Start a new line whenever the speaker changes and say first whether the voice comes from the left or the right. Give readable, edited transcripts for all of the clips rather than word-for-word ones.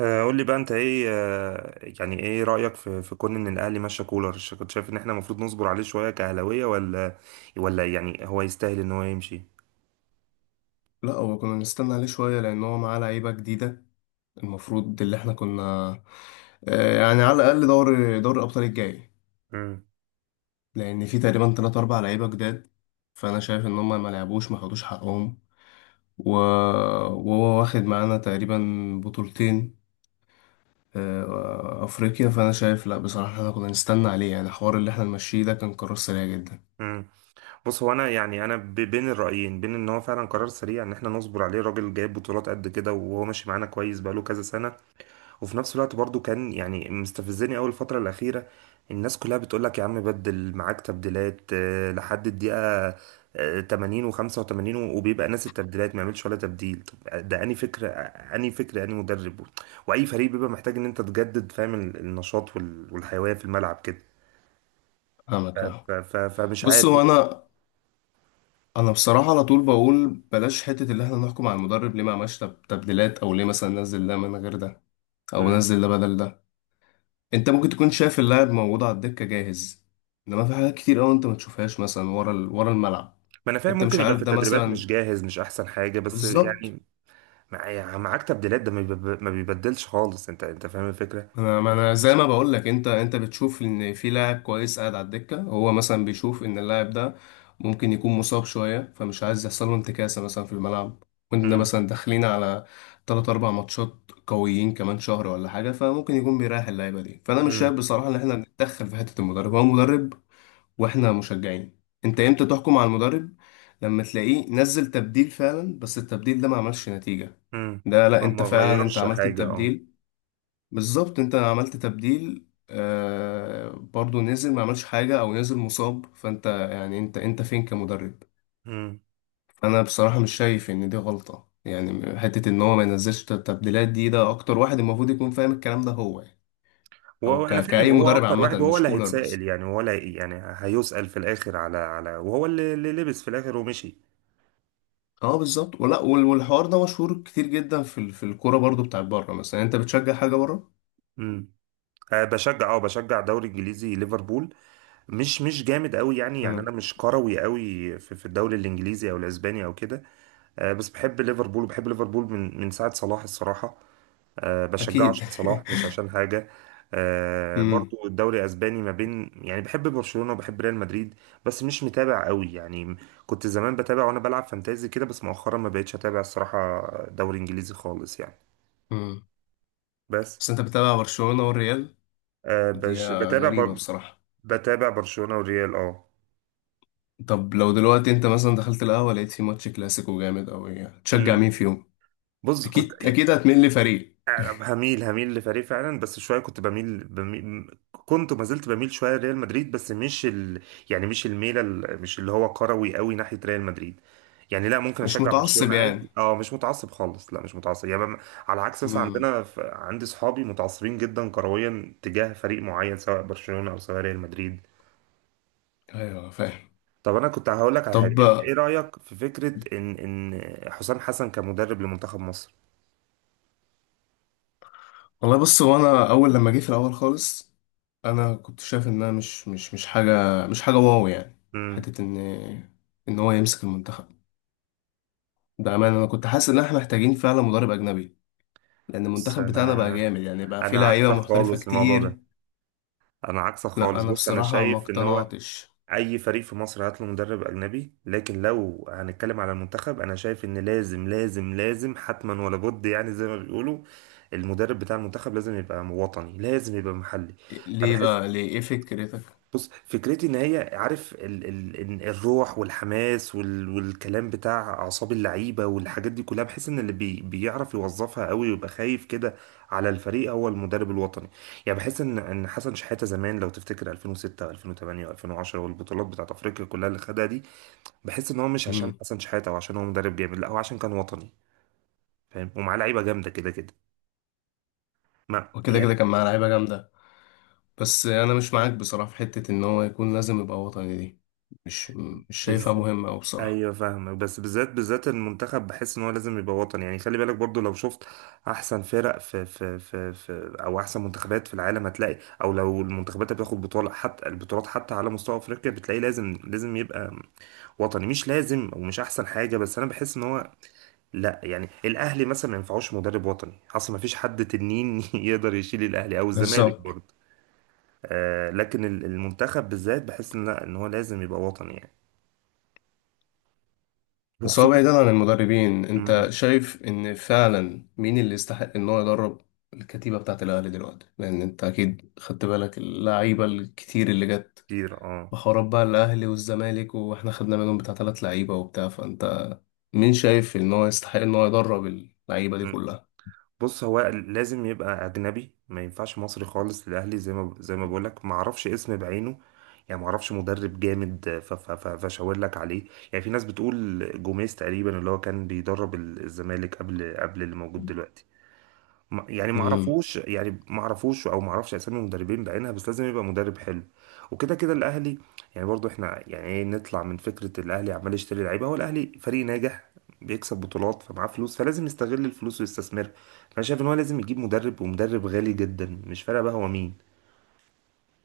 right: قول لي بقى انت ايه. يعني ايه رأيك في كون ان الاهلي ماشي كولر، كنت شايف ان احنا المفروض نصبر عليه شوية كأهلاوية، ولا يعني هو يستاهل ان هو يمشي؟
left: لا، هو كنا نستنى عليه شوية لأن هو معاه لعيبة جديدة المفروض اللي احنا كنا يعني على الأقل دور الأبطال الجاي.
right: امم.
left: لأن في تقريبا تلات أربع لعيبة جداد، فأنا شايف إن هما ما لعبوش ما خدوش حقهم. و- وهو واخد معانا تقريبا بطولتين أفريقيا. فأنا شايف لا، بصراحة احنا كنا نستنى عليه، يعني الحوار اللي احنا نمشيه ده كان قرار سريع جدا.
right: امم. بص، هو انا يعني انا بين الرأيين، بين ان هو فعلا قرار سريع، ان احنا نصبر عليه، راجل جايب بطولات قد كده وهو ماشي معانا كويس بقاله كذا سنة. وفي نفس الوقت برضو كان يعني مستفزني أول الفترة الأخيرة. الناس كلها بتقول لك يا عم بدل، معاك تبديلات، لحد الدقيقة 80 و85، وبيبقى ناس التبديلات ما يعملش ولا تبديل. طب ده أنهي فكرة أنهي مدرب؟ وأي فريق بيبقى محتاج إن أنت تجدد، فاهم، النشاط والحيوية في الملعب كده.
left: أنا معاك فاهم.
right: فمش
left: بص
right: عارف.
left: هو أنا انا بصراحه على طول بقول بلاش حته اللي احنا نحكم على المدرب ليه ما عملش تبديلات، او ليه مثلا نزل ده من غير ده، او
right: مم.
left: نزل ده بدل ده. انت ممكن تكون شايف اللاعب موجود على الدكه جاهز، انما في حاجات كتير قوي انت ما تشوفهاش، مثلا ورا ورا الملعب.
right: ما انا فاهم،
left: انت
right: ممكن
left: مش
right: يبقى في
left: عارف ده
right: التدريبات
left: مثلا.
right: مش جاهز مش احسن حاجه، بس
left: بالظبط.
right: يعني معاك تبديلات، ده ما بيبدلش خالص، انت فاهم الفكره.
left: انا، ما انا زي ما بقول لك، انت انت بتشوف ان في لاعب كويس قاعد على الدكه، هو مثلا بيشوف ان اللاعب ده ممكن يكون مصاب شويه، فمش عايز يحصل له انتكاسه مثلا في الملعب، وانت مثلا داخلين على 3 4 ماتشات قويين كمان شهر ولا حاجه، فممكن يكون بيريح اللعيبه دي. فانا مش
right: امم.
left: شايف بصراحه ان احنا نتدخل في حته المدرب، هو مدرب واحنا مشجعين. انت امتى تحكم على المدرب؟ لما تلاقيه نزل تبديل فعلا بس التبديل ده ما عملش نتيجه.
right: مم.
left: ده لا،
right: ما
left: انت
right: ما
left: فعلا انت
right: غيرش
left: عملت
right: حاجة، اه.
left: التبديل. بالظبط، انت عملت تبديل آه برضو، نزل ما عملش حاجة، او نزل مصاب، فانت يعني انت فين كمدرب؟
right: مم.
left: انا بصراحة مش شايف ان دي غلطة يعني، حتة ان هو ما ينزلش التبديلات دي. ده اكتر واحد المفروض يكون فاهم الكلام ده هو يعني. او
right: وهو انا فاهم،
left: كأي
right: هو
left: مدرب
right: اكتر
left: عامة،
right: واحد، وهو
left: مش
right: اللي
left: كولر بس.
right: هيتسائل، يعني هو اللي يعني هيسأل في الاخر على على، وهو اللي لبس في الاخر ومشي.
left: اه بالظبط. والحوار ده مشهور كتير جدا في الكورة برضو. بتاعت بره، مثلا انت بتشجع حاجة بره؟
right: مم. أه. بشجع الدوري الانجليزي، ليفربول. مش جامد قوي، يعني انا
left: مم.
right: مش كروي قوي في الدوري الانجليزي او الاسباني او كده. أه، بس بحب ليفربول، وبحب ليفربول من ساعة صلاح الصراحة. أه، بشجعه
left: اكيد.
right: عشان صلاح، مش عشان حاجة. أه،
left: امم.
right: برضو الدوري الأسباني، ما بين يعني بحب برشلونة وبحب ريال مدريد، بس مش متابع قوي يعني. كنت زمان بتابع وأنا بلعب فانتازي كده، بس مؤخرا ما بقتش أتابع الصراحة. دوري إنجليزي خالص يعني.
left: امم.
right: بس.
left: بس انت بتتابع برشلونة والريال؟
right: أه،
left: دي
right: بتابع
left: غريبة بصراحة.
right: بتابع برشلونة والريال، اه.
left: طب لو دلوقتي انت مثلا دخلت القهوة لقيت في ماتش كلاسيكو جامد أوي، تشجع
right: مم.
left: مين فيهم؟
right: بص، كنت
left: أكيد أكيد هتميل لفريق.
right: هميل لفريق فعلا، بس شويه كنت بميل، كنت وما زلت بميل شويه لريال مدريد، بس مش يعني مش الميله مش اللي هو كروي قوي ناحيه ريال مدريد. يعني لا، ممكن
left: مش
right: اشجع
left: متعصب
right: برشلونه عادي،
left: يعني.
right: اه، مش متعصب خالص، لا، مش متعصب يعني على عكس مثلا
left: امم.
right: عندنا عندي صحابي متعصبين جدا كرويا تجاه فريق معين، سواء برشلونه او سواء ريال مدريد.
left: أيوه فاهم.
right: طب انا كنت هقول لك على حاجه،
left: طب،
right: انت ايه رايك في فكره ان ان حسام حسن كمدرب لمنتخب مصر؟
left: والله بص، هو أنا أول لما جه في الأول خالص، أنا كنت شايف إنها مش حاجة، مش حاجة واو يعني.
right: امم.
left: حتة إن هو يمسك المنتخب ده، أمانة أنا كنت حاسس إن إحنا محتاجين فعلا مدرب أجنبي، لأن
right: بس
left: المنتخب بتاعنا بقى
right: انا
left: جامد، يعني بقى فيه
right: انا
left: لعيبة
right: عكسك
left: محترفة
right: خالص في الموضوع ده،
left: كتير.
right: انا عكسك
left: لا
right: خالص.
left: أنا
right: بص، انا
left: بصراحة ما
right: شايف ان هو
left: اقتنعتش.
right: اي فريق في مصر هات له مدرب اجنبي، لكن لو هنتكلم على المنتخب انا شايف ان لازم لازم لازم، حتما ولا بد، يعني زي ما بيقولوا المدرب بتاع المنتخب لازم يبقى وطني، لازم يبقى محلي.
left: ليه
right: بحس،
left: بقى، ليه ايه فكرتك؟
right: بص، فكرتي ان هي عارف ال ال الروح والحماس وال والكلام بتاع اعصاب اللعيبه والحاجات دي كلها، بحيث ان اللي بي بيعرف يوظفها قوي ويبقى خايف كده على الفريق هو المدرب الوطني. يعني بحس ان ان حسن شحاته زمان، لو تفتكر 2006 و2008 و2010 والبطولات بتاعت افريقيا كلها اللي خدها دي، بحس ان هو مش عشان
left: مم.
right: حسن شحاته او عشان هو مدرب جامد، لا هو عشان كان وطني. فاهم؟ ومعاه لعيبه جامده كده كده. ما
left: وكده كده كان معاه لعيبه جامده. بس انا مش معاك بصراحه في حته ان هو يكون لازم يبقى وطني دي. مش مش شايفها
right: يعني
left: مهمه أوي بصراحه.
right: ايوه، فاهمك، بس بالذات بالذات المنتخب بحس ان هو لازم يبقى وطني، يعني خلي بالك برضو. لو شفت احسن فرق في في في او احسن منتخبات في العالم هتلاقي، او لو المنتخبات اللي بتاخد بطوله، حتى البطولات حتى على مستوى افريقيا، بتلاقي لازم لازم يبقى وطني. مش لازم ومش احسن حاجه، بس انا بحس ان هو، لا يعني الاهلي مثلا ما ينفعوش مدرب وطني اصلا، ما فيش حد تنين يقدر يشيل الاهلي او الزمالك
left: بالظبط.
right: برضو. آه، لكن المنتخب بالذات بحس ان لا، ان هو لازم يبقى وطني يعني.
left: بس هو
right: وخصوصا
left: بعيدا عن المدربين، انت
right: مم،
left: شايف ان فعلا مين اللي يستحق ان هو يدرب الكتيبه بتاعه الاهلي دلوقتي؟ لان انت اكيد خدت بالك اللعيبه الكتير اللي جت
right: كتير اه.
left: بحوارات بقى الاهلي والزمالك، واحنا خدنا منهم بتاع ثلاث لعيبه وبتاع فانت. مين شايف ان هو يستحق ان هو يدرب اللعيبه دي كلها؟
right: بص، هو لازم يبقى اجنبي، ما ينفعش مصري خالص للاهلي. زي ما زي ما بقول لك، ما اعرفش اسم بعينه، يعني ما اعرفش مدرب جامد فاشاور لك عليه. يعني في ناس بتقول جوميز تقريبا، اللي هو كان بيدرب الزمالك قبل اللي موجود دلوقتي. يعني ما
left: امم.
right: اعرفوش، يعني ما اعرفوش او ما اعرفش اسامي مدربين بعينها، بس لازم يبقى مدرب حلو. وكده كده الاهلي، يعني برضو احنا يعني ايه، نطلع من فكره الاهلي عمال يشتري لعيبه. هو الاهلي فريق ناجح، بيكسب بطولات، فمعاه فلوس، فلازم يستغل الفلوس ويستثمرها. فانا شايف ان هو لازم يجيب مدرب، ومدرب غالي جدا، مش فارقه بقى هو مين،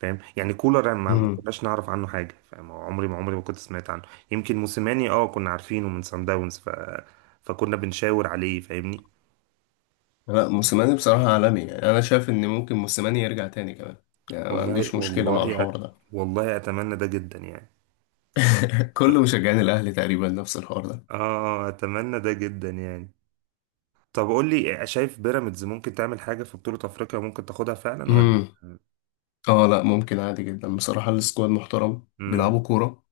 right: فاهم يعني. كولر ما
left: امم.
right: كناش نعرف عنه حاجه، فاهم؟ عمري ما كنت سمعت عنه. يمكن موسيماني اه كنا عارفينه من سان داونز، فكنا بنشاور عليه، فاهمني.
left: لا موسيماني بصراحة عالمي يعني، أنا شايف إن ممكن موسيماني يرجع تاني كمان. يعني أنا ما
right: والله
left: عنديش مشكلة مع
right: والله أت...
left: الحوار ده.
right: والله اتمنى ده جدا يعني.
left: كل مشجعين الأهلي تقريبا نفس الحوار ده.
right: اه، اتمنى ده جدا يعني. طب قول لي، شايف بيراميدز ممكن تعمل حاجه في بطوله افريقيا، ممكن تاخدها فعلا ولا؟
left: امم. اه لا، ممكن عادي جدا بصراحة. السكواد محترم،
right: امم.
left: بيلعبوا كورة.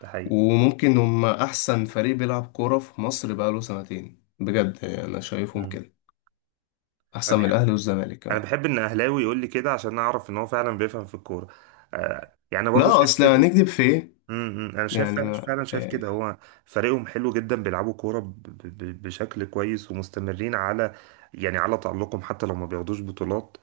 right: ده حقيقي.
left: وممكن هما أحسن فريق بيلعب كورة في مصر بقاله سنتين بجد، يعني أنا شايفهم
right: مم.
left: كده.
right: انا
left: أحسن من
right: بحب
left: الأهلي والزمالك
right: انا
left: كمان.
right: بحب ان اهلاوي يقول لي كده، عشان اعرف ان هو فعلا بيفهم في الكوره. آه، يعني أنا برضو
left: لا،
right: شايف
left: أصل
right: كده.
left: هنكدب في إيه؟
right: امم. انا شايف
left: يعني
right: فعلا،
left: ما
right: شايف كده، هو فريقهم حلو جدا، بيلعبوا كوره بشكل كويس، ومستمرين على يعني على تألقهم، حتى لو ما بياخدوش بطولات.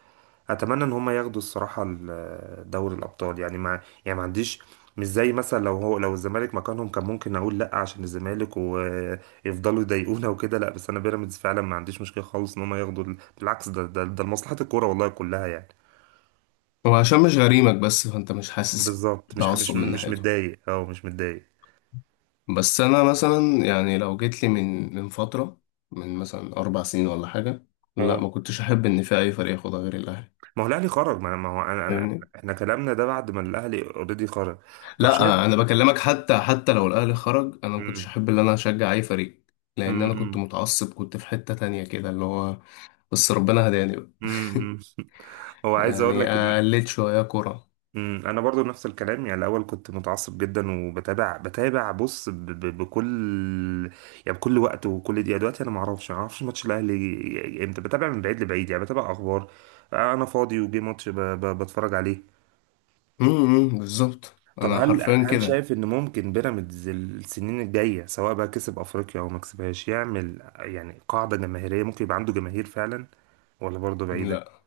right: اتمنى ان هم ياخدوا الصراحه دوري الابطال، يعني ما يعني ما عنديش، مش زي مثلا لو هو لو الزمالك مكانهم كان ممكن اقول لا، عشان الزمالك ويفضلوا يضايقونا وكده. لا، بس انا بيراميدز فعلا ما عنديش مشكله خالص ان هم ياخدوا بالعكس، ده لمصلحه الكوره والله كلها يعني.
left: هو عشان مش غريمك بس، فأنت مش حاسس
right: بالظبط، مش مش
left: تعصب من
right: مش
left: ناحيته.
right: متضايق، اه مش متضايق،
left: بس انا مثلا، يعني لو جيت لي من من فتره، من مثلا اربع سنين ولا حاجه، لا
right: اه.
left: ما كنتش احب ان في اي فريق ياخدها غير الاهلي.
right: ما هو الاهلي خرج، ما هو انا
left: فاهمني؟
right: احنا كلامنا ده بعد ما الاهلي اوريدي خرج. طب شايف.
left: لا انا بكلمك حتى، حتى لو الاهلي خرج انا ما كنتش
right: امم.
left: احب ان انا اشجع اي فريق. لان انا كنت
right: امم.
left: متعصب، كنت في حته تانية كده اللي هو. بس ربنا هداني بقى.
right: امم. هو عايز اقول
left: يعني
right: لك ان،
left: قلت شويه كوره.
right: مم. انا برضو نفس الكلام، يعني الاول كنت متعصب جدا، وبتابع بتابع بص بكل يعني بكل وقت وكل دقيقه. دلوقتي انا ما اعرفش ماتش الاهلي امتى، بتابع من بعيد لبعيد، يعني بتابع اخبار. انا فاضي وجي ماتش بتفرج عليه.
left: امم. إمم، بالظبط
right: طب
left: انا
right: هل
left: حرفيا
right: هل
left: كده.
right: شايف ان ممكن بيراميدز السنين الجايه، سواء بقى كسب افريقيا او ما كسبهاش، يعمل يعني قاعده جماهيريه، ممكن يبقى عنده جماهير فعلا ولا برضه بعيده؟
left: لا.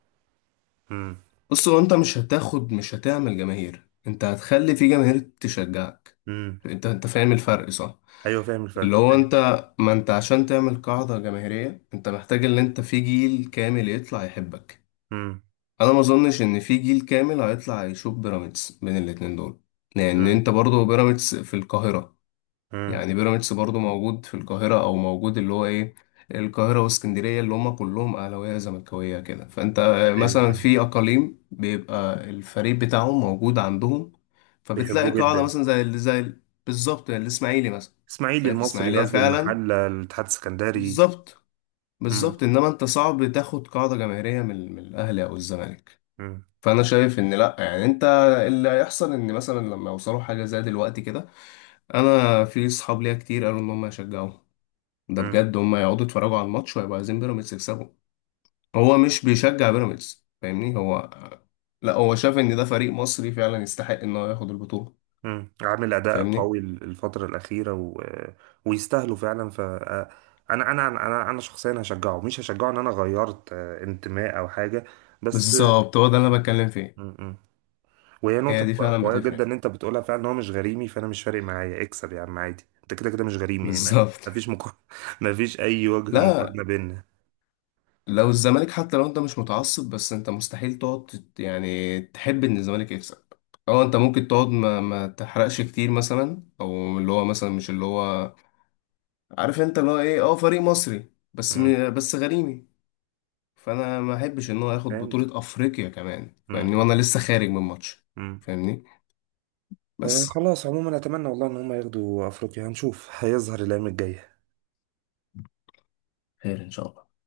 right: امم.
left: بص هو انت مش هتاخد، مش هتعمل جماهير، انت هتخلي في جماهير تشجعك.
right: امم.
left: انت فاهم الفرق صح؟
right: ايوه، فاهم الفرق.
left: اللي هو انت، ما انت عشان تعمل قاعدة جماهيرية انت محتاج ان انت في جيل كامل يطلع يحبك.
right: امم.
left: انا ما اظنش ان في جيل كامل هيطلع يشوف بيراميدز بين الاتنين دول، لان
right: امم.
left: انت برضه بيراميدز في القاهرة.
right: امم.
left: يعني بيراميدز برضو موجود في القاهرة، أو موجود اللي هو إيه، القاهرة واسكندرية اللي هما كلهم أهلاوية زملكاوية كده. فأنت
right: ايوه،
left: مثلا
right: فاهم.
left: في أقاليم بيبقى الفريق بتاعهم موجود عندهم، فبتلاقي
right: بيحبوه
left: قاعدة
right: جدا.
left: مثلا بالظبط، يعني الإسماعيلي مثلا،
right: اسماعيلي،
left: تلاقي في
right: المصري،
left: إسماعيلية
right: غزل
left: فعلا.
right: المحله، الاتحاد السكندري.
left: بالظبط.
right: امم.
left: بالظبط. إنما أنت صعب تاخد قاعدة جماهيرية من من الأهلي أو الزمالك. فأنا شايف إن لأ، يعني أنت، اللي هيحصل إن مثلا لما يوصلوا حاجة زي دلوقتي كده، أنا في صحاب ليا كتير قالوا إن هم يشجعوا. ده
right: امم.
left: بجد هم يقعدوا يتفرجوا على الماتش ويبقوا عايزين بيراميدز يكسبوا. هو مش بيشجع بيراميدز، فاهمني، هو لا، هو شاف ان ده فريق مصري فعلا يستحق ان هو ياخد البطولة.
right: مم. عامل اداء
left: فاهمني؟
right: قوي الفتره الاخيره ويستاهلوا فعلا. ف انا شخصيا هشجعه، مش هشجعه ان انا غيرت انتماء او حاجه، بس.
left: بالظبط، هو ده اللي انا بتكلم فيه.
right: مم. مم. وهي نقطه
left: هي دي فعلا
right: قويه جدا
left: بتفرق.
right: ان انت بتقولها فعلا، ان هو مش غريمي، فانا مش فارق معايا اكسب يا عم عادي، انت كده كده مش غريمي يعني. ما
left: بالظبط.
right: ما فيش مقارنه، ما فيش اي وجه
left: لا،
right: مقارنه بيننا.
left: لو الزمالك حتى لو انت مش متعصب، بس انت مستحيل تقعد يعني تحب ان الزمالك يكسب. اه، انت ممكن تقعد ما تحرقش كتير مثلا، او اللي هو مثلا مش اللي هو، عارف انت اللي هو ايه، اه فريق مصري بس
right: مم.
left: بس غريمي، فانا ما احبش ان هو ياخد
right: فهمت.
left: بطولة افريقيا كمان. فاهمني؟
right: مم.
left: وانا لسه خارج من ماتش.
right: مم.
left: فاهمني؟ بس.
right: خلاص، عموما اتمنى والله ان هم ياخدوا افريقيا، هنشوف، هيظهر الايام الجايه.
left: خير ان شاء الله.